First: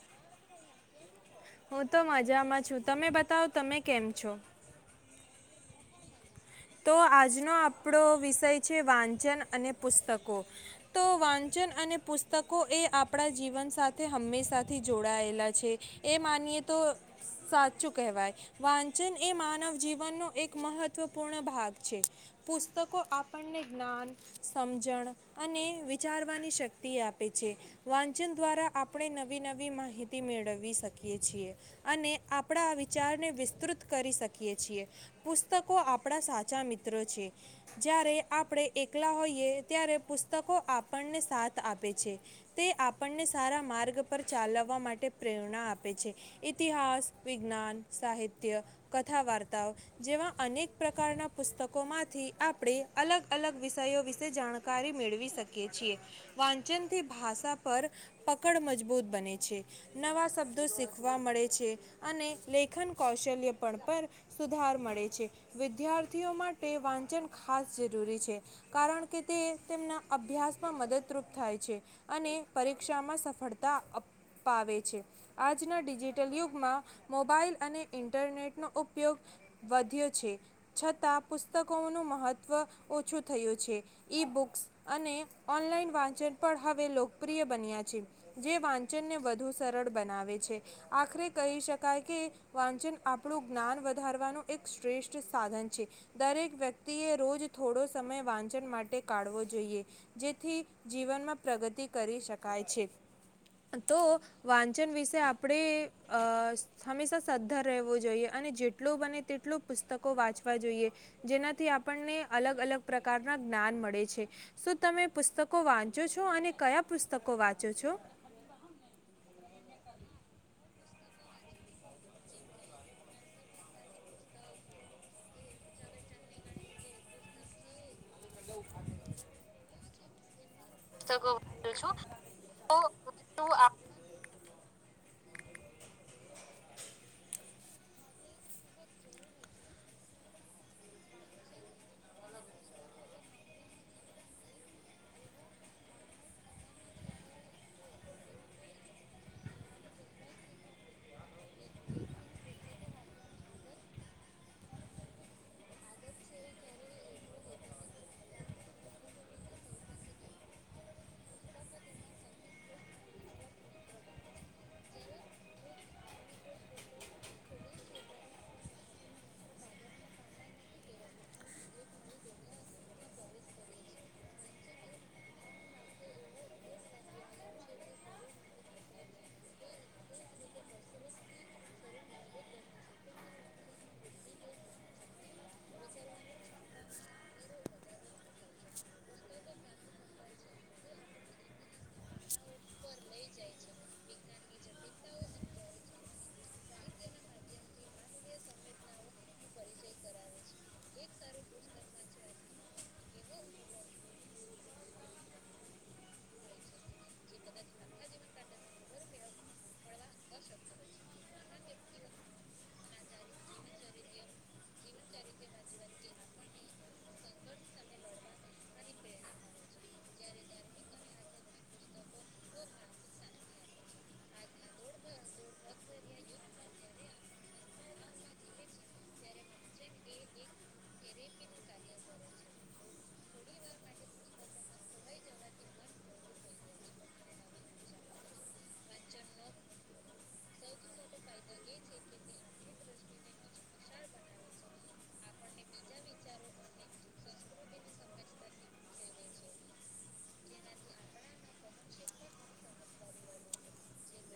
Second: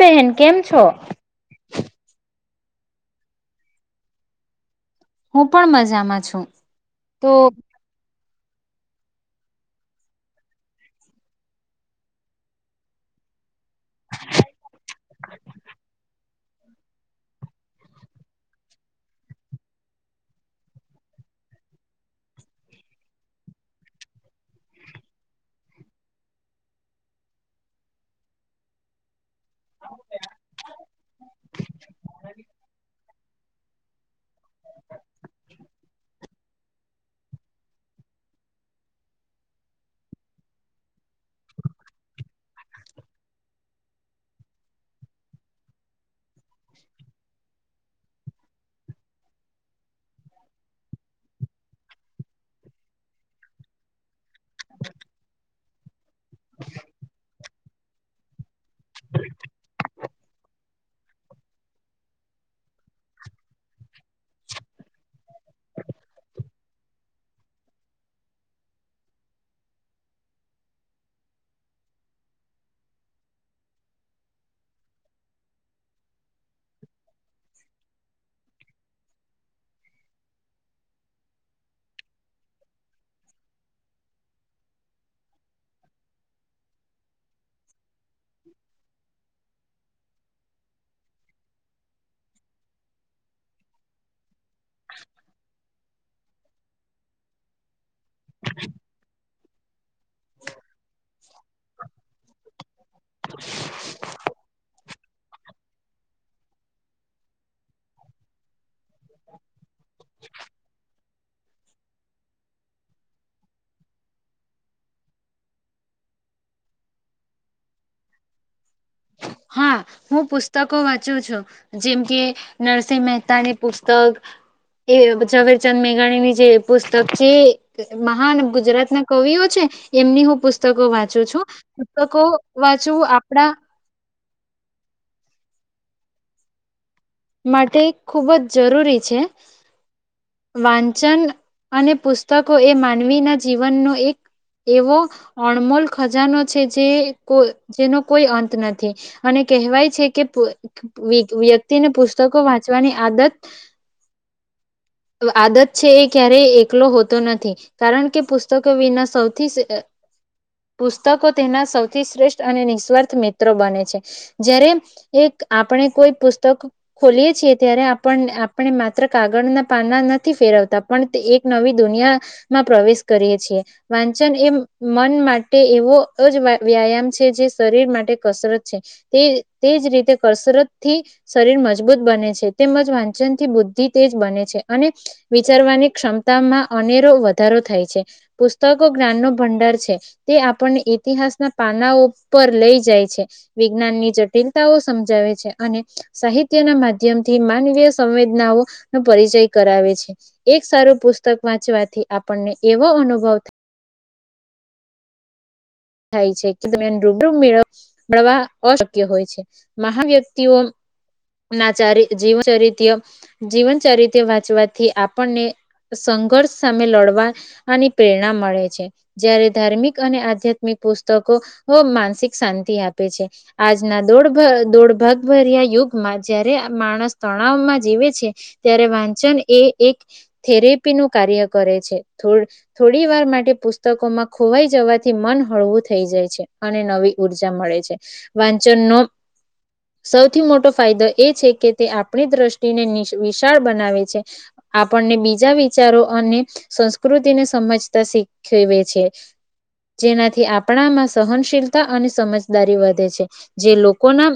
બહેન કેમ છો? હું તો મજામાં છું તમે બતાવો તમે કેમ છો? હું પણ મજામાં છું. તો આજનો આપડો વિસ થય છે વાંચન અને પુસ્તકો, તો વાંચન અને પુસ્તકો એ આપણા જીવન સાથે હંમેશાથી જોડાયેલા છે, એ માનીએ તો સાચું કહેવાય. વાંચન એ માનવ જીવનનું એક મહત્ત્વ પૂર્ણ ભાગ છે પુસ્તકો આપણને જ્ઞાન સમજણ અને વિચારવાની શક્તિ આપે છે, વાંચન દ્વારા આપણે નવી નવી માહિતી મેળવીવી શકીએ છીએ અને આપણા વિચારને વિસ્તૃત કરી શકીએ છીએ, પુસ્તકો આપ આપણા સાચા મિત્ર છે, જ્યારે આપણે એકલા હોઈએ ત્યારે પુસ્તકો આપણને સાથ આપે છે, તે આપણને સારા માર્ગ પર ચાલવવા માટે પ્રેરણા આપે છે, ઇતિહાસ, વિજ્ઞાન, સાહિત્ય, કથા, વાર્તાઓ જેવા અનેક પ્રકારના પુસ્તકો માંથી આપણે અલગ અલગ વિષયો વિશે જાણકારી મેળવી શકીએ છીએ વાંચનથી ભાષા પર પકડ મજબૂત બને છે, નવા શબ્દો શીખવા મળે છે, અને લેખન કૌશલ્ય પણ પર સુધાર મળે છે વિદ્યાર્થીઓ માટે વાંચન ખાસ જરૂરી છે કારણ કે, તે તેમના અભ્યાસમાં મદદરૂપ થાય છે અને પરીક્ષામાં સફળતા અપાવે છે આજના ડિજિટલ યુગમાં મોબાઈલ અને ઇન્ટરનેટનો ઉપયોગ વધ્યો છે છતાં પુસ્તકોનું મહત્વ ઓછું થયું છે. ઈ બુક્સ અને ઓનલાઈન વાંચન પણ હવે લોકપ્રિય બન્યા છે. જે વાંચન ને વધુ સરળ બનાવે છે, આખરે કહી શકાય કે વાંચન આપણું જ્ઞાન વધારવાનું એક શ્રેષ્ઠ સાધન છે, દરેક વ્યક્તિએ રોજ થોડો સમય વાંચન માટે કાઢવો જોઈએ, જેથી જીવનમાં પ્રગતિ કરી શકાય છે, તો વા જેમ વિશે આપણે અહ હંમેશા સદ્ધર રહેવું જોઈએ, અને જે લું બને તેટલું પુસ્તકો વાંચવા જોઈએ. જેનાથી આપણને અલગ અલગ પ્રકારના જ્ઞાન મળે છે શ તમે પુસ્તકો વાંચો છો અને કયા પુસ્તકો વાંચો છો. હા હું પુસ્તકો વાંચું છું જેમ કે નરસિંહ મહેતાની પુસ્તક એ ઝવેરચંદ મેઘાણીની જે પુસ્તક જે મહાન ગુજરાત ના કવિઓ છે એમની હું પુસ્ત. પુસ્તકો વાંચું છું પુસ્તકો વાંચવું આપડા. માટે ખૂબ જ જરૂરી છે વાંચન અને પુસ્તકો એ માનવીના જીવનનો એક એવો અણમોલ ખજાનો છે જે જેનો કોઈ અંત નથી અને કહેવાય છે કે વ્યક્તિને પત. તકો વાંચવાની આદત આદત છે એ ક્યારેય એકલો હોતો નથી કારણ કે પુસ્તકો વિના સૌથી પુસ્તકો તેના સૌથી શ્રેષ્ઠ અને નિસ્વાર્થ મિત્રો બને છે જ્યારે એક આપણે કોઈ પુસ્તક. ખોલીએ છીએ ત્યારે આપ આપણે માત્ર કાગળના પાના નથી ફેરવતા પણ તે એક નવી દુનિયામાં પ્રવેશ કરીએ છીએ વાંચન એ મન માટે એવો જ વ્યાયામ છે જે શરીર માટે કસરત છે તે તે જ રીતે કસરત થી શરીર મજ. મજબૂત બને છે તેમજ વાંચન થી બુદ્ધિ તેજ બને છે અને વિચારવાની ક્ષમતામાં અનેરો વધારો થાય છે પુસ્તકો જ્ઞાનનો ભંડાર છે તે આપણને ઇતિહાસના પા. પર લઈ જાય છે વિજ્ઞાન ની જ. િતાઓ સમજાવે છે અને સાહિત્ય. ના માધ્યમ થી માનવીય સંવેદનાઓ નો પરિચય કરાવે છે એક સારું પુસ્તક વાંચવાથી આપણને એવો અનુભવ થાય. છે ર મેળ મળવા અશક્ય હોય છે મહ વ્યક્તિઓ ના જીન ચરિત જીવન ચરિત્ર વાંચવાથી આપણને સંઘર્ષ સામે લડવાની પ્રેરણા મળે છે જ્યારે ધાર્મિક અને આધ્યાત્મ. તકો માનસિક શાંતિ આપે છે આજના દો દોડ ભાગભર્યા યુગમાં જયારે માણસ તણાવમાં જીવે છે ત્યારે વાંચન એ એક થેરેપી નું કાર્ય કરે છે થોડી વાર માટે પુસ્તકોમાં ખોવાઈ જવાથી મન. હળવું થઈ જાય છે અને નવી ઉર્જા મળે છે. વાંચનનો સૌથી મોટો ફાયદો એ છે કે તે આપણી દ્રષ્ટિને. વિશાળ બનાવે છે આપણને બીજા વિચારો અને સંસ્કૃતિને સમજતા શીખવે છે જેનાથી. થી આપણામાં સહનશીલતા અને સમજદારી વધે છે જે લોકોના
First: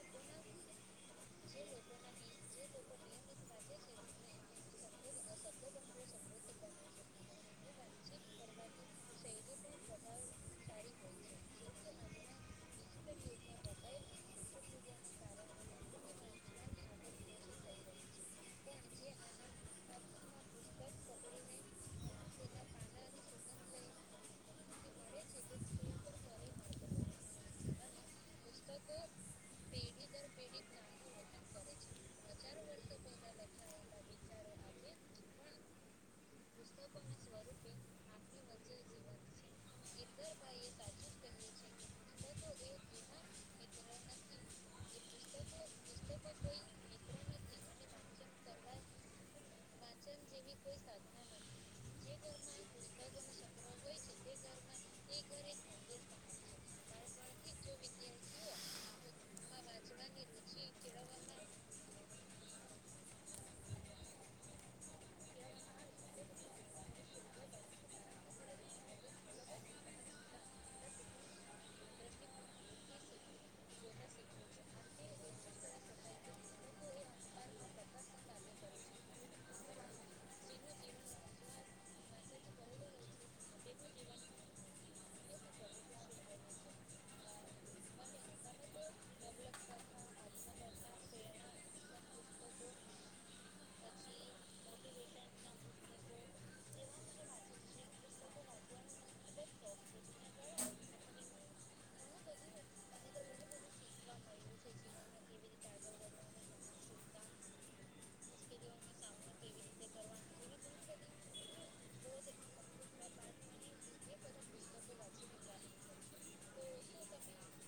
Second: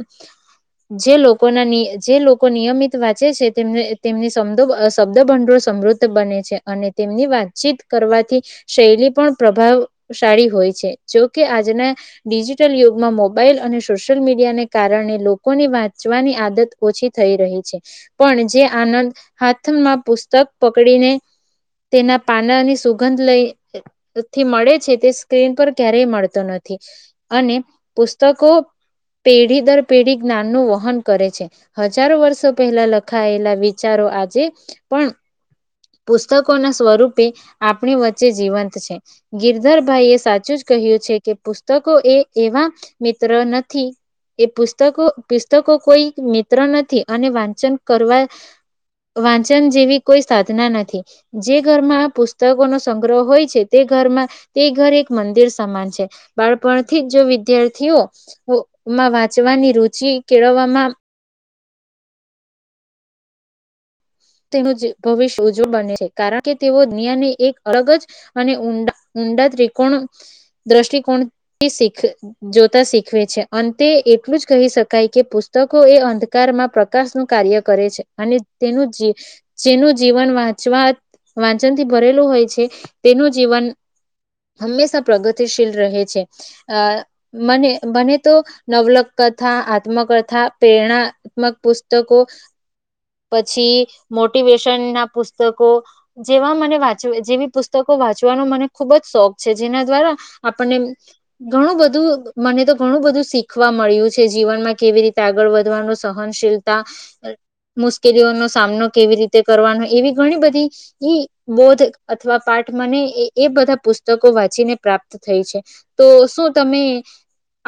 જે લોકોના જે લોકો નિયમિત વાંચે છે તેમને તેમની સમો શબ્દ ભંડોળ સમૃદ્ધ બને છે અને તેમની વાતચીત કરવાથી શૈલી પણ પ્રભાવશાળી હોય છે. જોકે આજના ડિજિટલ યુગમાં મોબાઈલ અને સોશિયલ મીડિયાને કારણે લોકોની વાંચવાની આદત ઓછી થઈ રહી છે પણ જે આનંદ હાથમાં પુસ્તક પકડીને તેના પાનાની સુગંધ લઈથી મળે છે તે સ્ક્રીન પર. ક્યારેય મળતો નથી અને. પુતકો પેઢી દર પેઢી જ્ઞાન નું વહન કરે છે. હજારો વર્ષો પહેલા લખાયેલા વિચારો આજે. પણ પુ. પુસ્તકો ના સ્વરૂપે આપણી વચ્ચે જીવંત છે ગિરધર ભાઈ એ સાચું જ. કે પુસ્તકો એ એવા મિત્ર નથી એ પુસ્તકો પુસ્તકો કોઈ મિત્ર નથી અને વાંચન કરવા વાંચન જેવી. કોઈ સાધના નથી જે ઘરમાં આ પુસ્તકો નો સંગ્રહ હોય છે તે ઘરમાં તે ઘર એક મંદિર. બાળપણથી જ જો વિદ્યાર્થીઓમાં વાંચવાની રુચિ કેળવવામાં. તે ભવિષ્ય ઉજવ બને છે કારણ કે તેઓ દુનિયાને એક અલગ જ અને ઊંડા ઊંડા ત્રિકોણ દ્રષ્ટિકોણથી શીખ જોતા શીખવે છે અંતે એટલું જ કહી શકાય કે પુસ્તકો એ અંધકારમાં પ્રકાશનુંું કાર્ય કરે છે અને તેનું. જેનું જીવન વાંચવા વાંચનથી ભરેલું હોય છે તેનું જીવન હંમેશા પ્રગતિશીલ રહે છે અ મને મને તો નવલક કથા આત્મકથા પ્રેરણાત્મક પુસ્તકો. પછી મોટિવેશન ના પુસ્તકો જેવા મને વાંચ જેવી પુસ્તકો વાંચવાનો મને ખુબ જ શોખ છે જેના દ્વારા આપણને ઘણું બધું મને તો ઘણું બધું શીખવા મળ્યું છે જીવનમાં કેવી રીતે આગળ વધવાનું સહનશીલતા. મુશ્કેલીઓનો સામનો કેવી રીતે કરવાનો એવી ઘણી બધી બોધ અથવા પાઠ મને એ બધા પુસ્તકો વાંચીને પ્રાપ્ત થઈ છે તો શું તમે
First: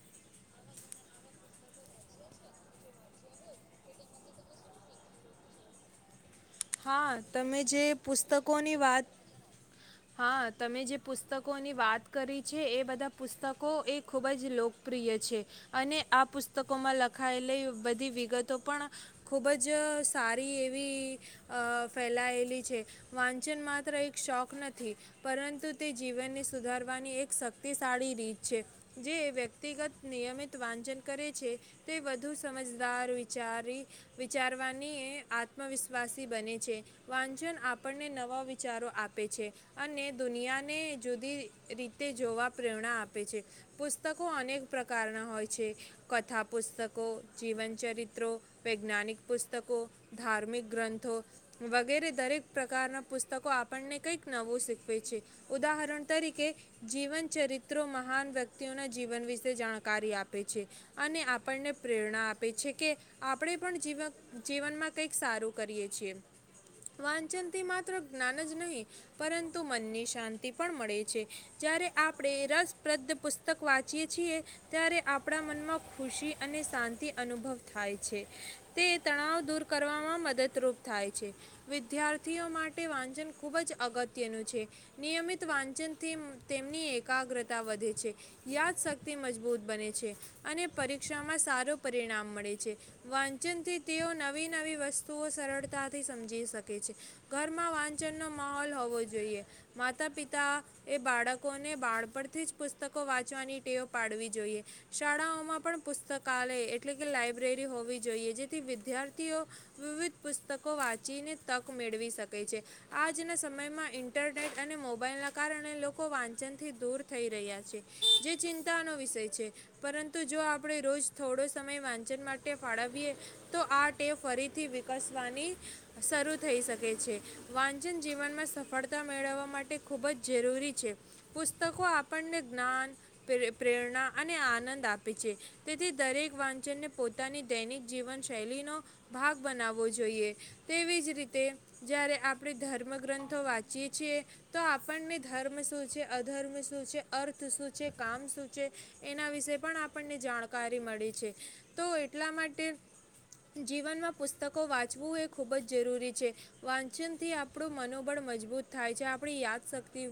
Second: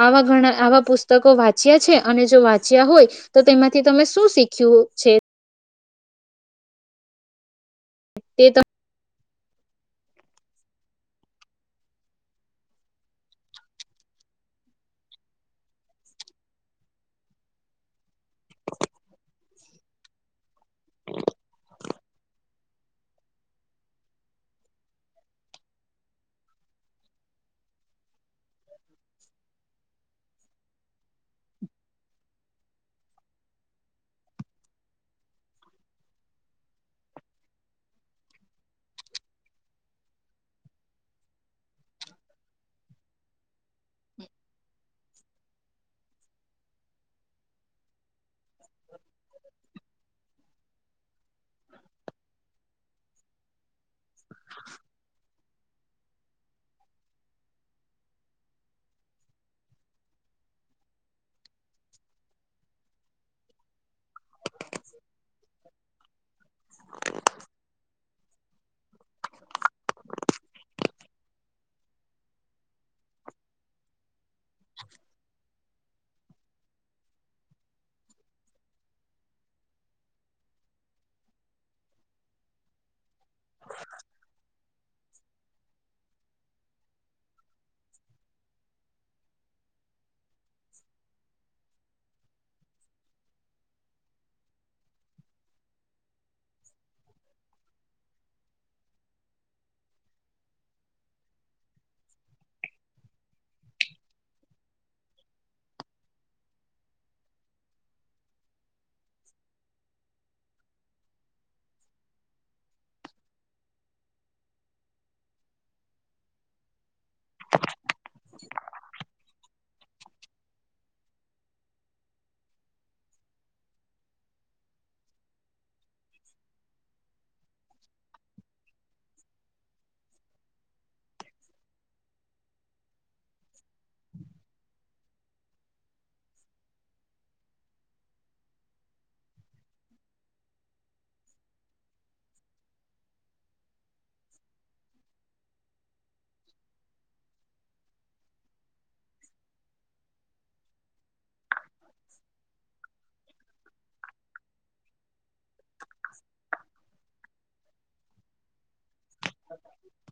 આવા ઘણા આવા પુસ્તકો વાંચ્યા છે અને જો વાંચ્યા હોય તો તેમાંથી તમે શું શીખ્યું. છે. હા તમે જે. તે પુસ્તકોની વાત. હા તમે જે પુસ્તકોની વાત કરી છે એ બધા પુસ્તકો એ ખૂબ જ લોકપ્રિય છે અને આ પુસ્તકોમાં લખાયેલી બધી વિગતો પણ ખૂબ જ સારી એવી. અ ફેલાયેલી છે વાંચન માત્ર એક શોખ નથી પરંતુ તે જીવનને સુધારવાની એક શક્તિશાળી રીત છે જે વ્યક્તિગત નિયમિત વાંચન કરે છે તે વધુ સમજદાર વિચારી વિચારવાની આત્મવિશ્વાસ. બને છે વાંચન આપણને નવા વિચારો આપે છે અને દુનિયાને જુદી રીતે જોવા પ્રેરણા આપે છે પુસ્તકો અનેક પ્રકારના હોય છે કથા પુસ્તકો જીવનચરિત્રો વૈજ્ઞાનિક પુસ્તકો ધાર્મિક ગ્રંથ. વગેરે દરેક પ્રકારના પુસ્તકો આપણને કંઈક નવું શીખવે છે ઉદાહરણ તરીકે જીવન ચરિત્રો મહાન વ્યક્તિઓના જીવન વિશે જાણકારી આપે છે અને આપણને પ્રેરણા આપે છે કે આપણે પણ જીવ જીવનમાં કંઈક સારું કરીએ. છીએ વાંચનથી માત્ર જ્ઞાન જ નહીં પરંતુ મનની શાંતિ પણ મળે છે જય્યારે આપણે રસપ્રદ પુસ્તક વાંચીએ છીએ. ત્યારે આપણા મનમાં. ખુશી અને શાંતિ અનુભવ થાય છે, તે તણાવ દૂર કરવામાં મદદરૂપ થાય છે, વિદ્યાર્થીઓ માટે વાંચન ખૂબ જ અગત્યનું છે, નિયમિત વાંચનથી તેમની એકાગ્રતા વધે છે, યાદશક્તિ મજબૂત બને છે અને પરીક્ષામાં સારું પરિણામ મળે છે, વાંચનથી તેઓ નવી નવી વસ્તુઓ સરળ સરળતા થી સમજી શકે છે, ઘરમાં વાંચનનો માહોલ હોવો જોઈએ, માતા પિતા એ બાળકોને બાળપણથી જ પુસ્તકો વાંચવાની ટેવ પાડવી જોઈએ, શાળાઓમાં પણ પુસ્તકાલય એટલે કે લાયબ્રેરી હોવી જોઈએ, જેથી વિદ્યાર્થીઓ, વિવિધ પુસ્તકો વાંચીને તક મેળવી શકે છે, આજના સમયમાં ઇન્ટરનેટ અને મોબાઈલના કારણે લોકો વાંચનથી દૂર થઈ રહ્યા છે. જે ચિંતા નો વિષય છે. પરંતુ જો આપણે રોજ થોડો સમય વાંચન માટે ફાળવીએ, તો આ ટેવ ફરીથી વિકસ વાની શરૂ થઈ શકે છે, વાંચન જીવનમાં સફળતા મેળવવા માટે ખૂબ જ જરૂરી છે, પુસ્તકો આપણને જ્ઞાન, પ્રેર, પ્રેરણા અને આનંદ આપે છે, તેથી દરેક વાંચનને પોતાની દૈનિક જીવન શૈલીનો ભાગ બનાવો. હોવો જોઈએ, તેવી જ રીતે જ્યારે આપણે ધર્મ ગ્રંથો વાંચીએ છીએ, તો આપણને ધર્મ શું છે? અધર્મ શું છે? અર્થ શું છે? કામ શું છે? એના વિશે પણ આપણને જાણકારી મળી છે, તો એટલા માટે જીવનમાં પુસ્તકો પુસ્તકો વાંચવું એ ખૂબ જ જરૂરી છે. વાંચનથી આપણું મનોબળ મજબૂત થાય છે. આપણી યાદશક્તિ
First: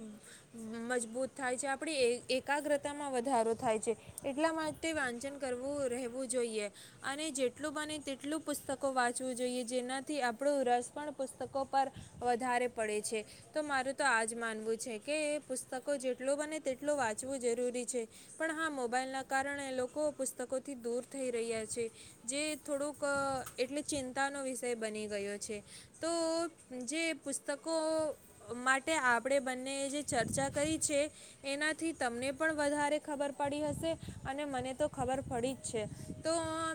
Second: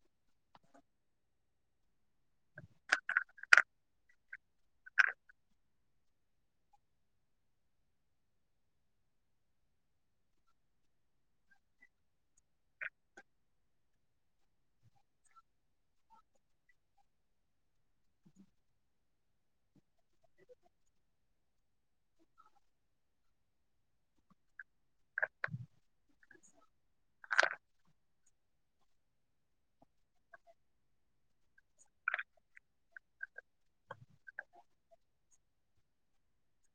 મજબૂત થાય છે, આપણી એકાગ્રતામાં વધારો થાય છે, એટલા માટે વાંચન કરવું રહેવું જોઈએ અને જેટલું બને તેટલું પુસ્તકો વાંચ વાંચવું જોઈએ. જેનાથી આપણું રસ પણ પુસ્તકો પર વધારે પડે છે, તો મારું તો આ જ માનવું છે કે પુસ્તકો જેટલું બને તેટલું વાંચવું જરૂરી છે, પણ હા મોબાઈલના કારણે લોકો લોકો પુસ્તકોથી દૂર થઈ રહ્યા છે જે થોડુંક અ એટલે ચિંતાનો વિષ તે બની ગયો છે, તો જે પુસ્તકો માટે આપણે બંનેએ જે ચર્ચા કરી છે, એનાથી તમને પણ વધારે ખબર પડી હશે અને મને તો ખબર પડી જ છે. તો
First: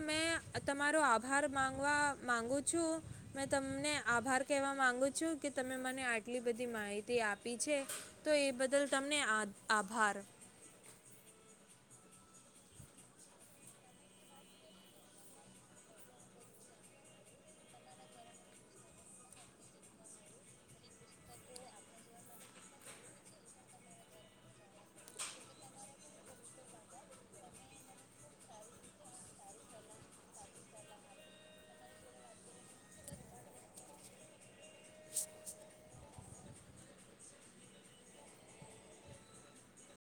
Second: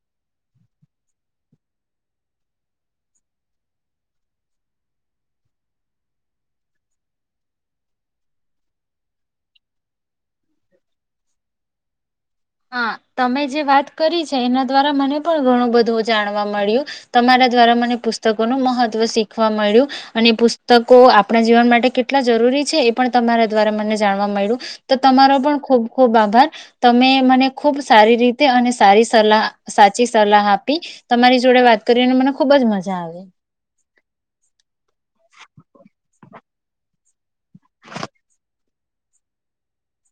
મેં તમારો આભાર માગુ. [unintelligible] માંગુ છું. મેં તમને આભાર કહેવા માંગુ છું કે, તમે મને આટલી બધી માહિતી આપી છે, તો એ બદલ તમને આ આભાર. હા. તમે જે વાત કરી છે, એના દ્વારા મને પણ ઘણું બધું જાણવા મળ્યું. તમારા દ્વારા મને પુસ્તકો નું મહત્વ શીખવા મળ્યું અને પુસ્તકો આપણા જીવન માટે કેટલા જરૂરી છે, એ પણ તમારા દ્વારા મને જાણવા મળ્યું. તમારો પણ ખૂબ ખૂબ આભાર. તમે મને ખૂબ સારી રીતે અને સારી સલાહ સાચી સલાહ આપી. તમારી જોડે વાત કરીને મને ખૂબ જ મજા આવી. [inaudible]